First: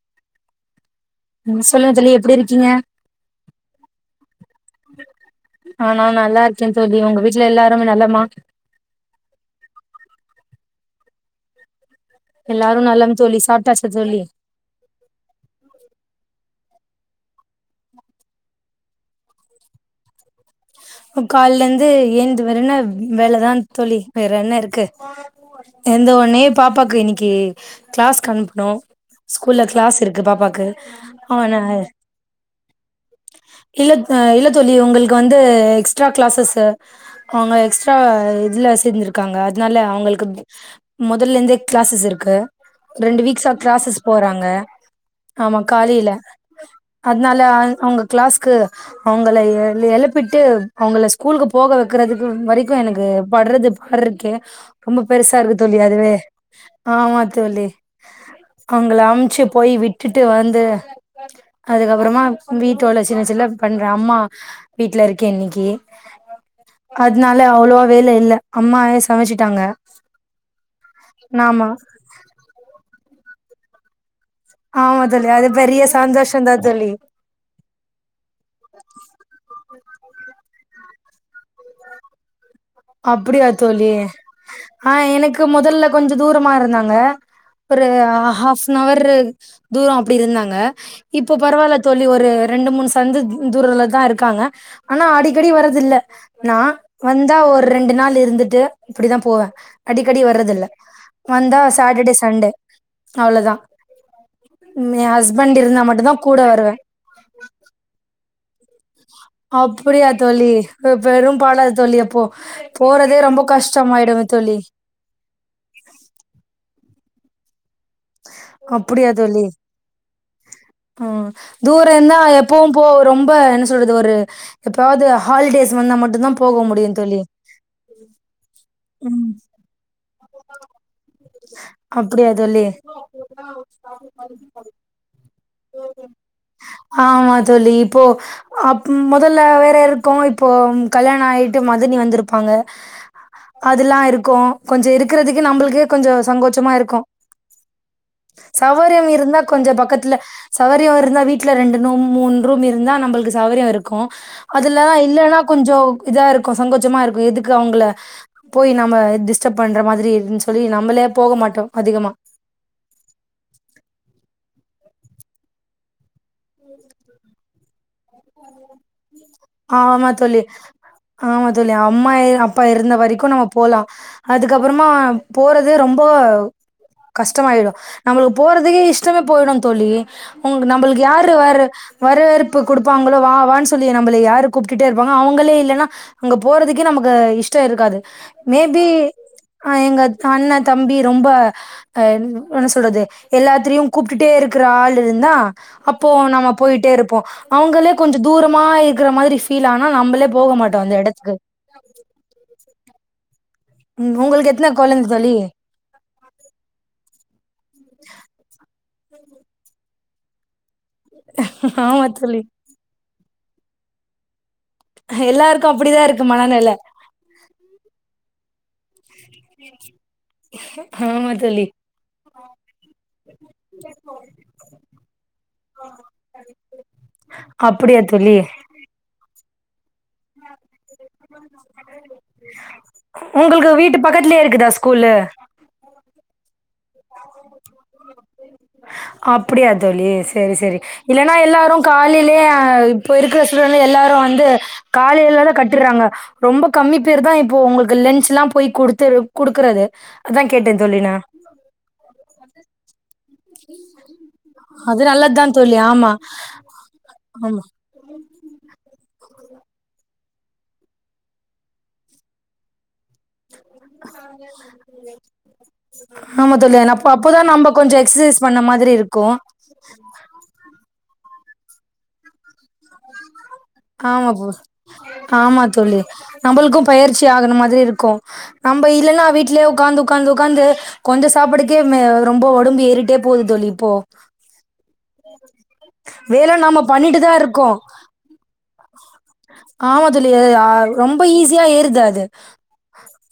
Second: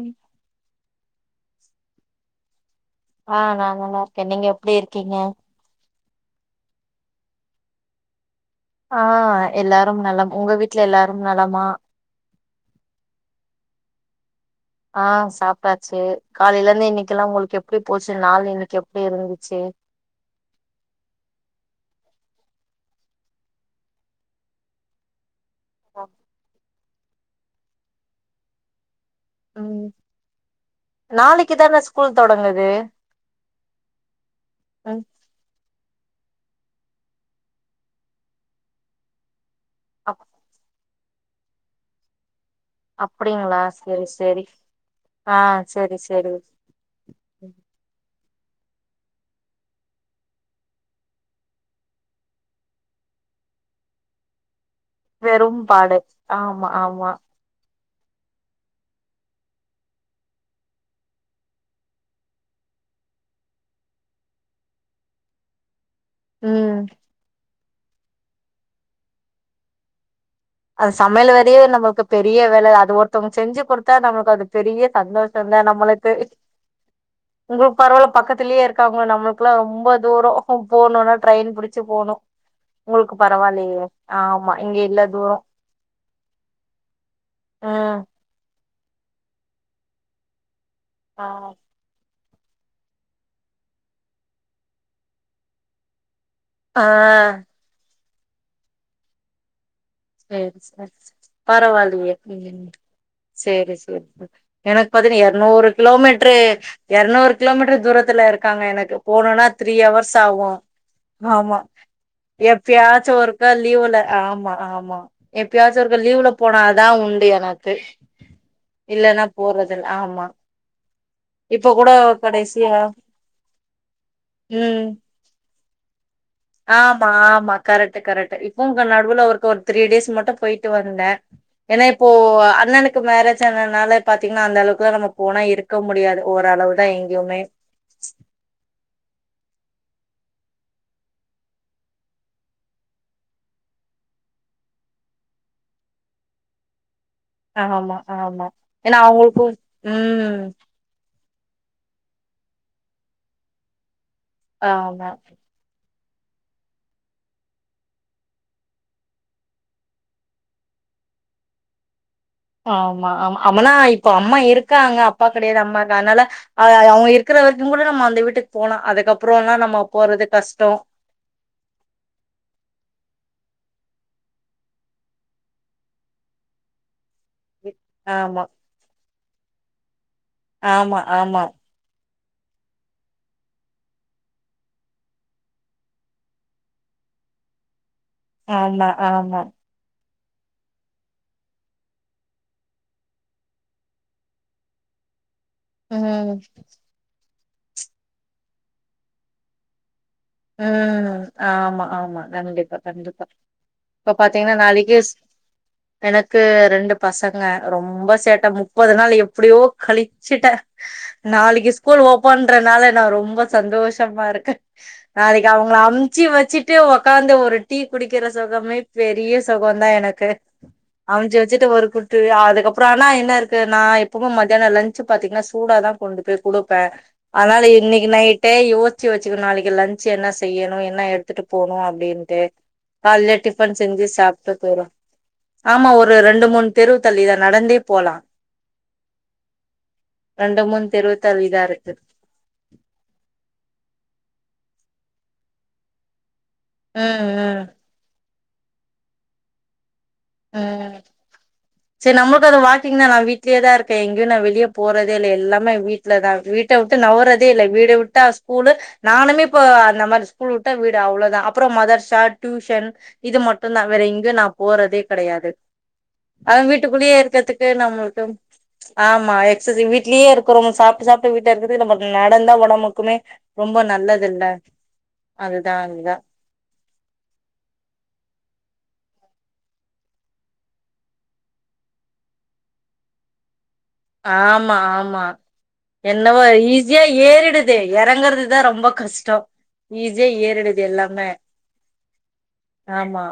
ம் ம் சொல்லுங்க தோழி எப்பிடி இருக்கீங்க ஆ நா நல்லா இருக்கே நீங்க எப்டி இருக்கீங்க ஆ நா நல்லா இருக்கே தோழி உங்க வீட்ல எல்லாரும நலமா ஆ எல்லாரும் நலம் உங்க வீட்ல எல்லாரும் நலமா எல்லாரு நலம் தோழி சாப்ட்டாச்ச தோழி ஆ சாப்ட்டாச்சு காலைலந்து இன்னிக்கெல்லா உங்குளுக்கு எப்டி போச்சு நாள் இன்னிக்கு எப்டி இருந்துச்சு ம் காலந்து ஏந்து வெரன வ் வேலதா தோழி வேறென்ன இருக்கு ஏந்த ஒன்னே பாப் பாக்கு இன்னிக்கி கிளாஸ்கு அனுப்ணோ ஸ்கூல்ல ம் கிளாஸ் இருக்கு பாப்பாக்கு நாளைக்கு அவன தான ஸ்கூல் தொடங்குது இல்லத் ஆ இல்ல தோழி ம் உங்கள்க் வந்து எக்ஸ்டரா க்ளாஸஸ் அவங்க எக்ஸ்ட்ரா இதுல சேந்திருக்காங்க னால அப் அவங்களுக்கு முதல்ல இருந்தே க்ளாஸஸ் இருக்கு ரெண்டு வீக்ஸா அப்டிங்களா க்ளாஸஸ் செரி செரி போறாங்க ஆ ஆமா செரி காலையில செரி அதனால அ அவங்க க்ளாஸ்க்கு அவங்கள எ எழுப்பிட்டு அவங்கள ஸ்கூலுக்கு போக வைக்கறதுக்கு வரைக்கு எனக்கு பட்றது பாடுருக்கே ரொம்ப பெருசா இருக்கு வெறும் தோழி பாடு அதுவே ஆமா ஆமா தோழி அவங்கள அம்ச்சு போய் விட்டுட்டு வந்து அதுக்கப்புறமா வீட்டு வேல சின்ன சின்ன பண்றே அம்மா வீட்ல இருக்கே இன்னிக் கி ம் அதுனால அவ்வளவா வேல இல்ல அம்மாவே சமச்சிட்டாங்க அது சமையல் வரையு நம்மளுக்கு பெரிய வேல அது ஒ த்தவங்க செஞ்சு கொடுத்தா நமக் அது பெரிய ஆமா தோழி அது சந்தோஷம் தா பெரிய நம்மளுக்கு சந்தோஷந்தா தோழி உங்களுக்கு பரவால பக்கத்திலயே இருக்காங்க நம்மளுக்குல்லா ரொம்ப தூரம் போணுனா ட்ரெயின் புடிச்சு போணும் உங்களுக்கு அப்படியா பரவால்லயே தோழி ஆ ஆமா இங்க ஆ இல்ல தூரம் எனக்கு முதல்ல கொஞ்சம் தூரமா இருந்தாங்க ஒரு ம் ஹாஃப் அன் ஹவர்ரு தூரம் அப்படி இருந்தாங்க ஆ இப்போ பரவால்ல தோழி ஒரு ரெண்டு மூணு சந்து தூரலதா இருக்காங்க ஆனா அடிக்கடி வரது இல்ல நா ஆ வந்தா ஒ ரெண்டு நாள் இருந்துட்டு இப்படிதா போவே அடிக்கடி சேரி வர்றதில்ல சரி வந்தா பரவால்லயே சாட்டர்டே சண்டே அவ்ளோதா சேரி சேரி எனக்கு எ பாத்தீன்னா ஹஸ்பண்ட் எரநூறு இருந்தா மட்டுந்தா கிலோமீட்டரு கூட வருவே எரநூறு கிலோமீட்டரு தூரத்துல இருக் க்காங்க எனக்கு போணுன்னா த்ரீ அப்படியா ஹவர்ஸ் தோழி ஆகு பெரும் ஆமா பாடா இருக்கு தோழி அப்போ எப்பயாச்சு போறதே ரொம்ப ஒருக்கா லீவுல கஷ்டமாயிடுமே ஆமா தோழி ஆமா எப்பயாச்சு ஒருக்க லீவ்ல போனா தா உண்டு எனக் அப்படியா தோழி போறதில்ல ஆமா ஆ இப்ப கூட தூரம் இருந்தா எப்பவும் கடைசியா போ ரொம்ப என்ன சொல்றது ஒரு ம் எப்பாவது ஹாலிடேஸ் வந்தா மட்டும்தா ஆமா ஆமா கரெக்ட் கரெக்ட் இப்போ ப்ப நடுல ம் ஒருக்க ஒரு த்ரீ டே ஸ் மட்டும் போயிட்டு வந்தே ஏன்னா இப்போ அப்டியா தோழி அண்ணனுக்கு மேரேஜ் ஆனனால பாத்தீங்கன்னா அந்த அளவுக்குலா நம்ம போனா இருக் ஆமா தோழி இப்போ அப் மொதல்ல வேற இருக்க இப்போ கல்யாண ஆய்ட்டு மதனி வந்திருப்பாங்க அதல்லா இருக்கு கொஞ்ச இருக்கிறதுக்கு நம்மளுக்கே கொஞ்ச சங்கோச்சமா இருக்கு ஆ ஆமா ஆமா ஏன்னா சௌகரியம் இருந்தா அவங்களுக்கு கொஞ்சோ பக்கத்துல ம் சௌகரியம் இருந்தா வீட்டுல ரெண்டு நும் மூண் ரூம் இருந்தா நம்மளுக்கு சவ்ரிய இருக்கு அதுலலா ஆமா இல்லன்னா கொஞ்சோ இதாருக்கு சங்கோச்சமா இருக்கு எதுக்கு அவங்கள போய் நம்ம டிஸ்டர்ப் பண்ற மாரி இருன்னு சொல்லி நம்மளே போக மாட்டோ அதிகமா ஆமா ஆமா அமனா இப்ப அம்மா இருக்காங்க அப்பா கெடையாது அம்மாக்க அதனால அவ அவங்க இருக்கிற வரைக்கு கூட நம்ம வீட்டுக்கு போலா அதுக்கப்புறம்லா நம்ம ஆமா போறது தோழி கஷ்டோ ஆமா தோழி அம்மா அப்பா இருந்த வரைக்கு நம்ம போலா அதுக்கப்புறமா போறது ரொம்போ கஷ்டமாயிடு நம்மளுக்கு ஆமா போறதுக்கே இஸ் டமா போயிடு தோழி உங்க ஆமா நம்மளுக்கு யாரு ஆமா வேற வரவேற்பு குடுப் ப்பாங்களோ வா வான்னு சொல்லி நம்மள யாரு கூப்ட்டுட்டே இருப்பாங்க அவங்களே இல்ல ன்னா அங்க போறதுக்கே நமக்கு இஷ்டஇருக்காது மேபி ஆமா ஆமா ஆ எங்க அண்ண தம்பி ரொம்ப அ என்ன சொல்றது எல்லாத்தலயையு கூப்ட்டுட்டே இருக்கிற ஆள் இருந்தா அப்போ ம் நாம போயிட்டேருப்போ அவங்களே கொஞ்ச தூரமா இருக்கிற மாரி ஃபீல் ஆனா நம்மளே போக மாட்டோ அந்த ம் எடத்துக்கு ஆமா ஆமா கண்டிப்பா கண்டிப்பா இப்ப ம் உங்களுக்கு பாத்தீங்கன்னா எத்தன நாளைக்கே கொழந்த ஸ் தோழி எனக்கு ரெண்டு பசங் க ரொம்ப சேட்ட மு முப்பது நாள் எப்டியோ கழிச்சுட்டே நாளைக்கு ஸ்கூல் ஆமா தோழி ஓப்பன்றனாலே நா ரொம்ப சந்தோஷமா இருக்கு நாளைக்கு எல்லாருக்கு அவங்கள அப்டிதா அமுச்சு இருக்கு மனநெல வச்சுட்டு உக்காந்து ஒரு டீ குடிக்கிற சுகமே பெரிய சுகந்தா எனக்கு ஆமா அமுச்சு தோழி வச்சுட்டு ஒரு குட்டி அதுக்கப்புற ஆனா என்ன இருக்கு நா எப்பவுமே மத்தியான லஞ்ச் பாத்தீங்கன்னா சூட தா கொண்டு போய் குடுப்பே அதனால அப்டியா இன்னைக்கு தோழி நைட்டே யோச்சு வச் சுக்கணு நாளைக்கு லன் ச என்ன செய்யணு அவ என்ன எடுத்துட்டு போனு அப்படின்ட காலலே உங்களுக்கு டிபன் வீட்டு செஞ்சு பக்கத்துலயே சாப்ட்டு இருக்குதா போறோ ஸ்கூலு ஆமா ஒரு ரெண்டு மூணு தெருவு தள்ளிதா நடந்தே போலா அப்படியா தோழி சரி ரெண்டு சரி மூணு தெருவு இல்லைன்னா தள்ளிதா எல்லாரு இருக்கு காலையிலயே இப்ப இருக்கிற சூழல்ல எல்லாரு வந்து காலல்லதா கட்டுறாங்க ரொம்ப கம்மி பேரு தா இப்போ ம் ஒங்களுக்கு லென்சலா போய் குடுத்துரு குடுக்குறது அதா கேட்டே ம் தோழி நா செர் நம்ளுக்கு அது வாக்கீங்ன்னா நா வீ ட்லியே தா இருக்கே எங்க்யு நா வெளிய அது போறதே இல்ல நல்லதுதா எல்லாமே தோழி வீட்லா தா ஆமா வீட்ட விட்டு நவுறதே இல்ல வீட விட்டா ஸ்கூல ந நானுமே இப்ப அந்த மாரி ஸ்கூல் உட்ட வீடு அவ்ளோதா அப்புறோ மதர்ஷா டியூஷன் இது மட் டுந்தா வேற எங்க்யு நா போறதே கெடையாது ஆமா அதா தோழி அப்ப வீட்டுக்குள்ளியே அப்போதா இருக்கற்துக்கு நம்ம கொஞ்சோ நம்ளுக்கு எக்ஸசைஸ் பண்ண மாதிரி ச்ச் இருக்கு ஆமா எக்சஸிங் வீட்லியே இருக்குறோ [unintelligible] சாப்ட்டு சாப் ட்டு வீட்ல இருக்கற்து நம்ம நடந்தா ஒடம்புக்குமே ஆமாப்ப ஆமா அதுதான் தோழி அதுதான் நம்பளுக்கு பயிற்சி ஆகன மாதிரி இருக்கு நம் இப்ப இல்லன்னா வீட்லே உக்காந்து உக்காந்து உக்காந்து கொஞ்சோ சாப்படுக்கே ம் அ ரொம்போ ஒடம்பு ஏறிட்டே போது தோழி இப்போ ஆமா ஆமா. என்னவோ வேல நாம ஈஸியா பண்ணிட்டுதா இருக்கோ ஏறிடுது எறங்கற்துதா ரொம்போ கஸ்டோ ஆமா ஈஸியா தோழி ஆ ஏறிடுது ரொம்ப எல்லாமே ஈஸியா ஏறுது ஆமா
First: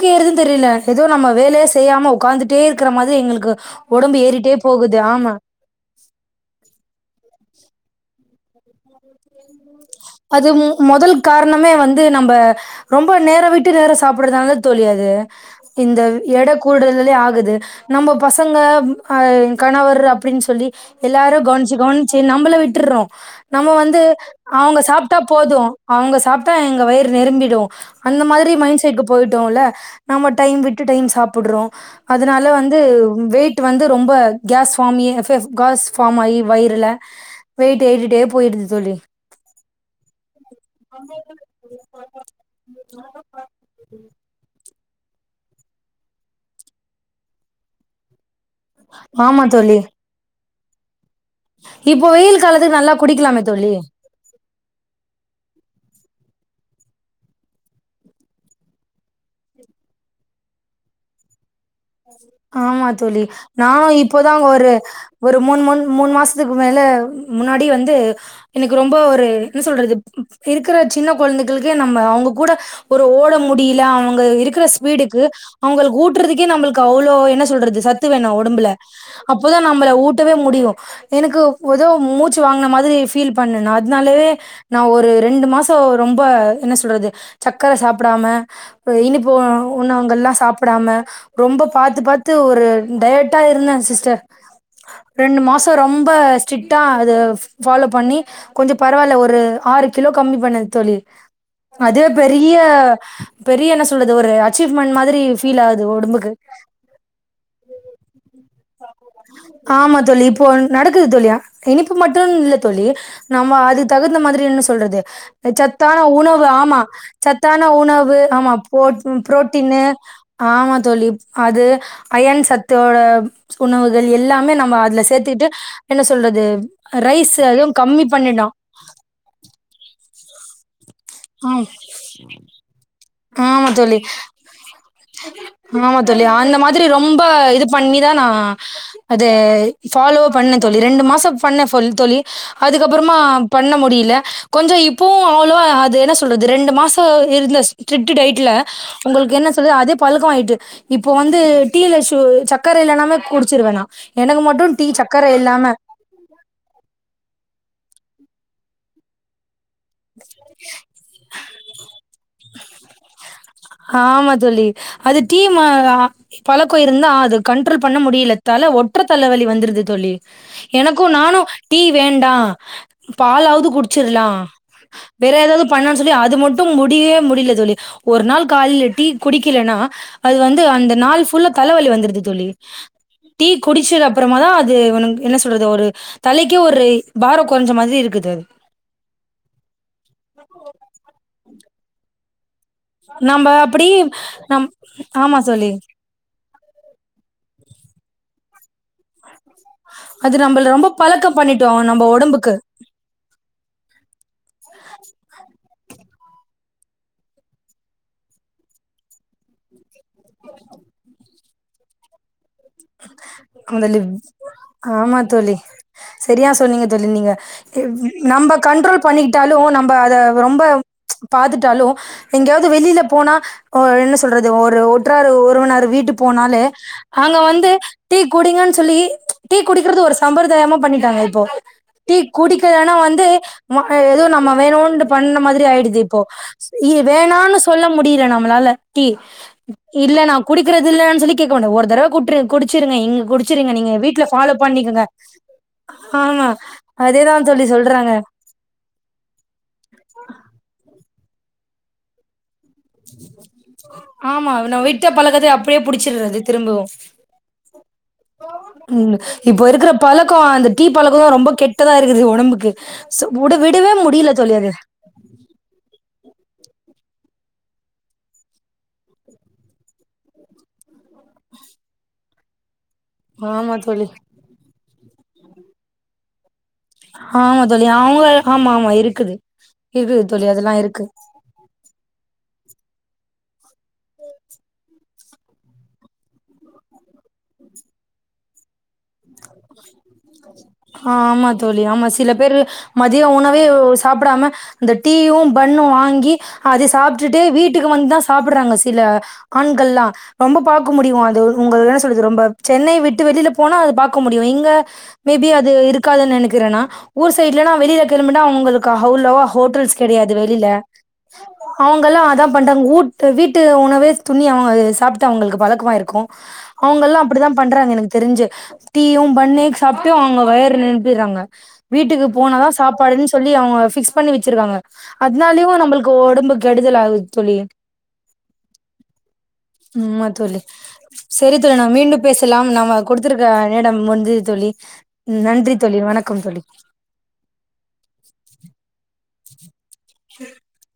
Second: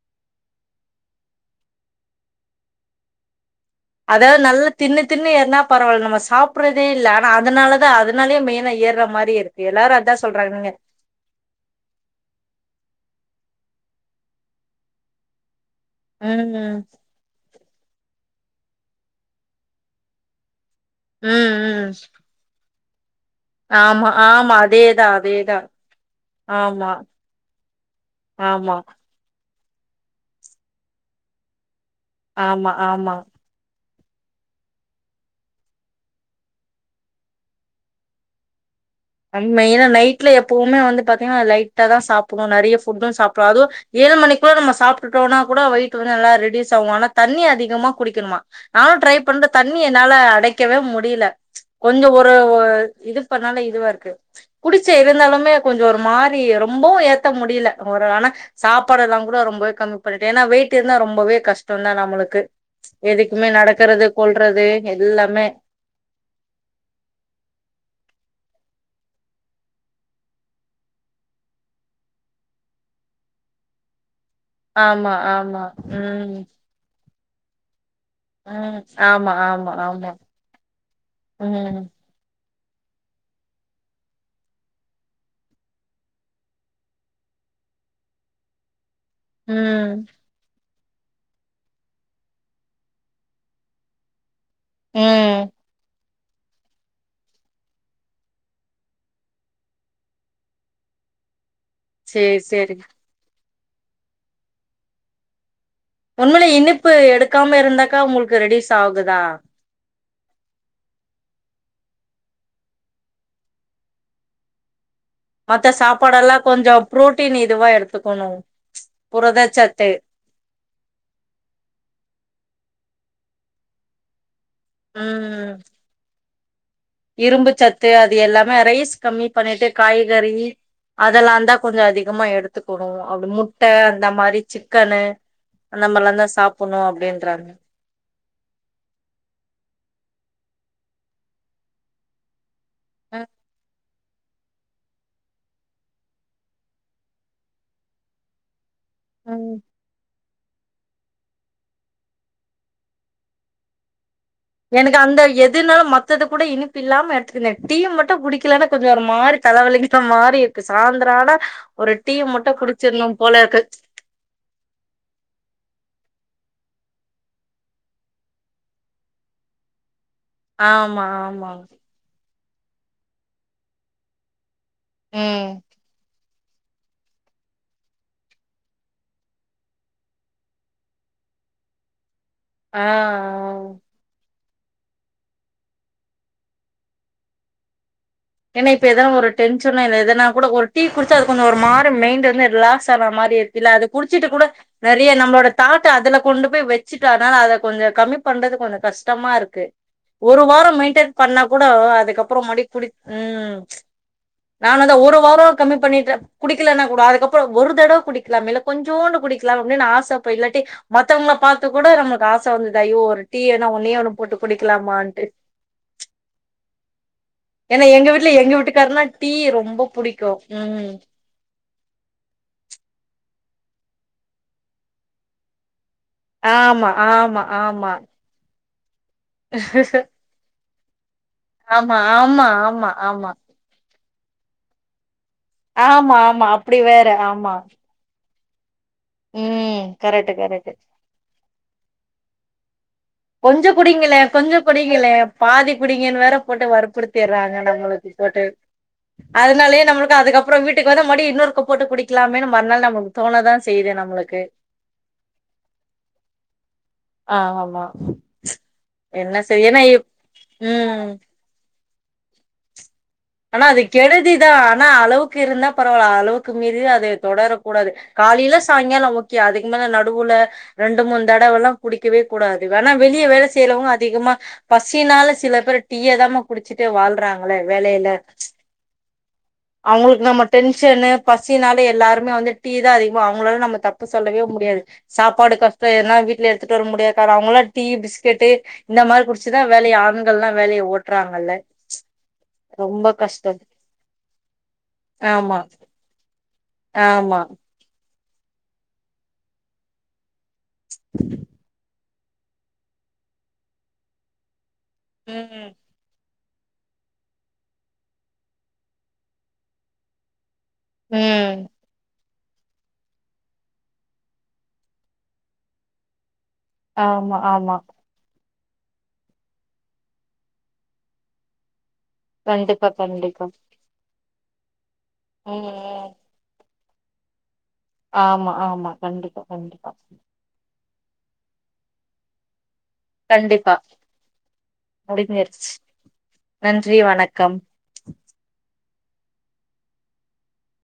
கு ஏறுதுன் தெரில எதோ நம்ம வேலய செய்யாம உக்காந்துட்டே இருக்கிற மாத்ரி எங்களுக்கு ஒடம்பு அதாவ் ஏறிட்டே நல்லா போகுது தின்னு ஆமா தின்னு ஏற்னா பரவால்ல நம்ம சாப்றதே இல்ல ஆனா அதனால தா அத னாலே மெயினா ஏற மாரி இருக் அது மு மொதல் காரணமே வந்து நம்ப ரொம்ப நேர விட் டு வேற சாப்புறதுனால தோழி அது இந்த எட ம் கூடுல்லலே ஆகுது நம்ம பசங்க அ கணவர் அப்டின் சொல்லி எல்லாரயு ம் கவ்ன்ச்சி ம் கவ்ன்ச்சி நம்மள விட் டிடுறோ ஆமா ஆமா அதே சாப்ட்டா போது அவுங்க சாப்ட்டா எங்க வயிறு நெரம்பிடூ அந்த மாரி ஆமா மைண் செட்க்கு போய்டோல்ல நம்ம டைம் விட்டு டைம் சாப்புடுறோ அதனால ஆமா வந்து ஆமா வெய்ட்டு வந்து ரொம்ப கேஸ் ஃபாமி எ ஃப் ஃப் காஸ் ஃபாம் ஆயி வயிறுல வெய்ட்டு ஏறிட்டே போய்டுது தோழி மெய்னா நைட்ல எப்போமே வந்து பாத்தீங்னா லைட்டா தா சாப்புவோ நெறைய ஃபுட்டூ சாப்ல அதுவு ஏழு மணிக்குள்ள நம்ம சாப் ட்டுட்டோனா கூட வெய்ட்டு வந்து நல்லா ரெடியூஸ் ஆகு ஆனா தண்ணி அதிகமா குடிக்கணுமா நானு ட்ரை ஆமா பண்றே தோழி தண்ணி என்னால அடைக் க்கவே முடில இப்போ வெயில் காலத்துக் நல்லா குடிக்கிலாமே பண்ணாலே தோழி இதுவா இருக்கு குடிச்சே இருந்தாலுமே கொஞ்சோ ஒரு மாரி ரொம்பவு ஏத்த முடில ஒரு ஆனா சாப்பாடெல்லா கூட ரொம்பவே கம்மி பண்ணிட்டே ஏன்னா வெயிட் இருந்தா ரொம்பவே கஷ் ஆமா தோழி நானு நடக்கறது இப்போ தா கொல்றது ஒரு ஒரு எல்லாமே மூண் மூண் மூணு மாசத்துக்கு மேல முன்னாடி வந்து எனக்கு ரொம்ப ஒ ரு என்ன சொல்றது இருக்குற சின்ன கொழந்தைகளுக்கே நம்ம அவுங்க கூட ஒரு ஓட முடியல அவுங்க இருக்குற ஆமா ஸ்பீடுக்கு ஆமா அவுங்களுக்கு ம் ஊட்றதுக்கே நம்மளுக் அவ்ளோ என்ன சொல்றது ச த்து வேணு ஒடம்புல ம் ஆமா அப்போதா ஆமா நம்மள ஆமா ஊட்டவே முடியு எனக்கு ஒதோ ம் மூச்சு ச்சு வாங்குன மாரி ஃபீல் பண்ணே நா அதனாலே நா ஒரு ரெண்டு மாசோ ரொம்ப என்ன சொல்றது சக்கர சாப்டாம இனிப்பு ம் உணவுங்கள்லா சா ப்டாம ரொம்ப பாத்து பாத்து ஒரு டயட்டா இருந்தே சிஸ்டர் ரெண்டு ம் மாசோ ரொம் ப ஸ்ட்ரிக்ட்டா அது ஃபாலோ பண்ணி கொஞ்சோ பரவால்ல ஒரு ஆறு கிலோ கம்மி பண்ணே தோழி அது சேரி பெரிய சேரி பெரிய என்ன சொல்றது ஒரு அச்சீவ்மெண்ட் மாதிரி ஃபீல் ஆகுது ஒடம்புக்கு உண்மைல இனிப்பு எடுக்காம இருந்தாக்கா உங்களுக்கு ரெடியூஸ் ஆகுதா ஆமா தோழி இப்போ நடக்குது தோழியா இனிப்பு மட்டூனு இல்ல தோழி நம்ம அது தகுந்த மாரி என்ன சொல்றது மத்த சத்தான சாப்பாடெல்லா உணவு கொஞ்சோ ஆமா புரோட்டீன் இதுவா சத்தான உணவு எடுத்துக்கணு ஆமா போ ப்ரோட்டீனு புரதச்சத்து ஆமா தோழி அது அயன் சத்தோட உணவுகள் எல்லா மே அதுல சேர்த்திட்டு ம் என்ன சொல்றது ரைஸ் இரும்பு அதுவும் சத்து கம்மி அது பண்ணிட்டோம் எல்லாமே ரைஸ் கம்மி பண்ணிட்டு காய் கறி அதெல்லா ஆ தா கொஞ்சோ அதிகமா எடுத்துக்குணு அப்டி ஆமா முட்ட தோழி அந்த மாரி சிக்கனு அந்த ஆமா மாரிலா தோழி தா சாப்பணு அப்டின்றாங்க அத ஃபாலோ பண்னே தோழி ரெண்டு மாச பண்னே ஃபல் தோழி அதுக்கப்புறமா ம் பண்ண முடி ல கொஞ்ச இப்பவு அவ்ளோ அது என்ன சொல்றது ரெண்டு மாச இருந்த ஸ்ட்ரிக்ட்டு டயட்டுல உங்களுக்கு என்ன ம் சொல்ரது அதே பழக்க ஆய் டு இப்போ வந்து டீல சு சர்க்கர இல்லனாமே குடிச்சிருவே நா எனக்கு மட்டும் டீ எனக்கு அந்த சக்கர இல்லாம எதுனாலு மத்தது கூட இனிப்பு இல்லாம எடுத்துக்கிடுவே டீ மட்டு குடீக்கலனா கொஞ்ச ஒரு மாறி தல வலிக் க்க மாறிருக்கு சாய்ந்ரோ ஆனா ஒரு டீ மட்டு குடிச்சிரனு போல இருக்கு ஆமா தோழி அது டீம் அ பழக்கோ இருந்தா அது கண்ட்ரோல் பண்ண முடியல தல ஒற்ற தலவலி வந்துருது தோலி ஆமா எனக்கு நானு ஆமா டீ வேண்டா பாலாவது குடிச்சிரலா வேற ம் ஏதாவது பண்ணலான் சொல்லி அது மட் முடியேமுடில்ல தோழி ஒரு நாள் கால்ல டீ குடிக்கலனா அது வந்து அந்த நாள் ஃபுல்லா தலவலி வந்துடுது தோழி ஆ டீ ஆ குடிச்சது அப்பறமா தா அது என்ன சொல்றது ஒரு தலைக்கே ஒரு பாரம் கொறஞ்ச மாதிரி இருக்குது அது. ஏன்னா இப்ப ஏதனா ஒரு டென்ஷன இல்ல எதனா கூட ஒரு டீ குடிச்சு அது கொஞ்சம் ஒரு மாரி மைண்ட் வந்து ரிலாக்ஸ் ஆன மாரி நம்ப இருக்குல அது அப்படியே குடிச்சுட்டு கூட நம் நறைய ஆமா நம்மளோட தோழி. தாட் அதுல கொண்டு போய் வச்சிட்டாதா அத கொஞ்ச கம்மி பண்றது கொஞ்ச கஷ்டமா இருக்கு அது ஒரு வாரோ நம்பள ரொம்ப மெயின்டென் பழக்கம் பண்ணா கூட பண்ணிட்டோ நம்ப அதுக்கப்புறோ ஒடம்புக்கு மறுபடி குடி ம் நா அந்த வந்து ஒரு வாரம் கம்மி பண்ணிட்டு குடிக்கலனா கூட அதுக்கப்பறம் ஒரு தடவ குடிக்கலாமே இல்ல கொஞ்சோண்டு குடிக்கலாமே அப்டின்னு ஆச அப்ப இல்லாட்டி மத்தவங்கள பாத்து துகூட நமக்கு ஆச வந்தது ஐயோ ஒரு டீ வேணா ஆமா ஒன்னே தோழி ஒண்ணு போட்டு ஆமா குடிக்கலாமான்ட்டு தோழி சரியா சொன்னீங்க தோழி நீங்க ஏன்னா இப் எங்க வீட்ல நம்ப எங்க வீட்டுக்காருனா கண்ட்ரோல் டீ பண்ணிகிட்டாலு ரொம்ப நம்ப அத புடிக்கு ரொம்ப ம் பாத்துட்டாலு எங்கேயாவது வெளியில போ போனா என்ன சொல்றது ஒரு உற்றார் உறவினர் வீட் டுக் போனாலே ஆமா அங்க ஆமா வந் து ஆமா டீ குடிங்கனு சொல்லி டீ குடிக்கிறது ஒரு சம்பிர்தாயமா பண்ணிட்டாங்க இப்போ ஆமா டீ ஆமா ஆமா குடிக்காலனா வந்து ஆமா அ எதுவு நம்ம வேணுண்ட்டு பண்ண மாதிரி ஆயிடுது ஆமா இப்போ ஆமா அப்டி வேற ஆமா வேணாம்னு சொல்ல முடியல ந நம்மளால டீ ம் இல்ல கரெக்ட் நா கரெக்ட் குடிக்கறது இல்லனு சொல்லி கேட்க மாட்டாங் ஒரு தரவ குடி கொஞ்ச குடிங்களே ஃபாலோ கொஞ்ச பண்ணிக்கங்க குடிங்களே பாதி குடிங்கன்னு வேற ஆமா போட்டு அதேதா வற்ப்புறுத்திட்றாங்க தோழி நம்மள சொல்றாங்க போட்டு அதனாலயே நம்மளுக்கு அதுக்கப்பறம் வீட்டுக்கு வந்து மறுடியு இன்னொருக்க போட்டு குடிக்கலாமேனு ஆமா நா விட்ட பழக்கத்த அப்டியே புடிச்சிட்றது திரும்பவு ஆமா ம் என்ன இப்ப செய்ய ஏன்னா இருக்கிற இப்- பழக்கோ அந்த டீ ம் பழக்கோ ரொம்ப கெட் கெட்டதா இருக்குது ஒடம்புக்கு சோ உட ஆனா அது விடவே முடியல கெடுதிதா தோழி அது ஆனா அளவுக்கு இருந்தா பரவால்ல அளவுக் கு மீறி அது தொடரக்கூடாது காலில சாயங்காலம் ஓகே அதுக்கு மேல நடுவுல ரெண்டு மூணு தடவல்லாம் குடிக்கவே கூடாது யானா வெளிய வேல ஆமா செய்யரவங்க தோழி அதிகமா பச சினால சில பேரு டீயே தாமா குடிச்சுட்டே வாழ்றாங்களே ஆமா தோழி வேலையில அவங்க ஆமா ஆமா இருக்குது இருக்குது அவங்களுக்கு நம்ம தோழி அதெல்லா இருக்கு டென்ஷன்னு பசினால எல்லாருமே டீ தான் அதிக அவங்களால நம்ம தப்பு சொல்லவே முடியாது சாப்பாடு கஷ்டம் யானா வீட்டுல எடுத்துட்டு வர முடியாது அவங்களா டீ பிஸ்கெட்டு இந்த மாதிரி குடிச்சுதா வேலைய ஆரம் ஆமா தோழி ஆமா சில பேரு ரொம்ப மதி ய கஷ்டோ உணவே சாப்டாம இந்த டீயும் ஆமா பண்ணு வாங்கி அது சாப்ட்டுட்டு ஆமா வீட்டுக்கு வந்துதா சா சாப்புறாங்க சில ஆண்கள்லா ரொம்ப பாக்க முடியு அது உங்கள ஸ் சொல்லது ரொம்ப சென்னை விட்டு வெளியில போனா அது பாக்க முடியு இங்க மேபி ம் அது இருக்காதுன் எனக் கிரணா ஊர் சைட்லல்லா வெளில கெளம்பானா அவங்களுக்கு அவ்லவா ஹோட்டல்ஸ் கெடையாது வெளில ம். அவங்கல்லா அதா பட் அவங்க ஊட்டு வீட்டு உணவே துணி அவங்க சாப்ட்டு அவங்களுக்கு பழக்கமாய்ருக்கு அவங்கெல்லா ஆமா, அப்டிதா ஆமா. பண்றாங்க எனக்கு தெரிஞ்சே டீயும் பண்ணே க்ஸ் சாப்ட்டு அவங்க வயிற நெறப்பிறாங்க வீட்டுக்கு போன தா கண்டிப்பா, சாப்பாடுன கண்டிப்பா. சொல்லி அவங்க பிக்ஸ் பண்ணி வச் வச்சிருவாங்க ம், அதனாலயு நம்மளுக்கு ம். ஒடம்புக்கு கெடுதல ஆகுது தோழி ஆமா ஆமா கண்டிப்பா கண்டிப்பா ஆமா தோழி சரி தல நம் மீண்டு பேசலாம் நம் கொடுத்திருக்க கண்டிப்பா. நேடம் முஞ்ச தோழி முடிஞ்சிருச்சு நன்றி தோழி வணக்கம் தோழி நன்றி வணக்கம் இது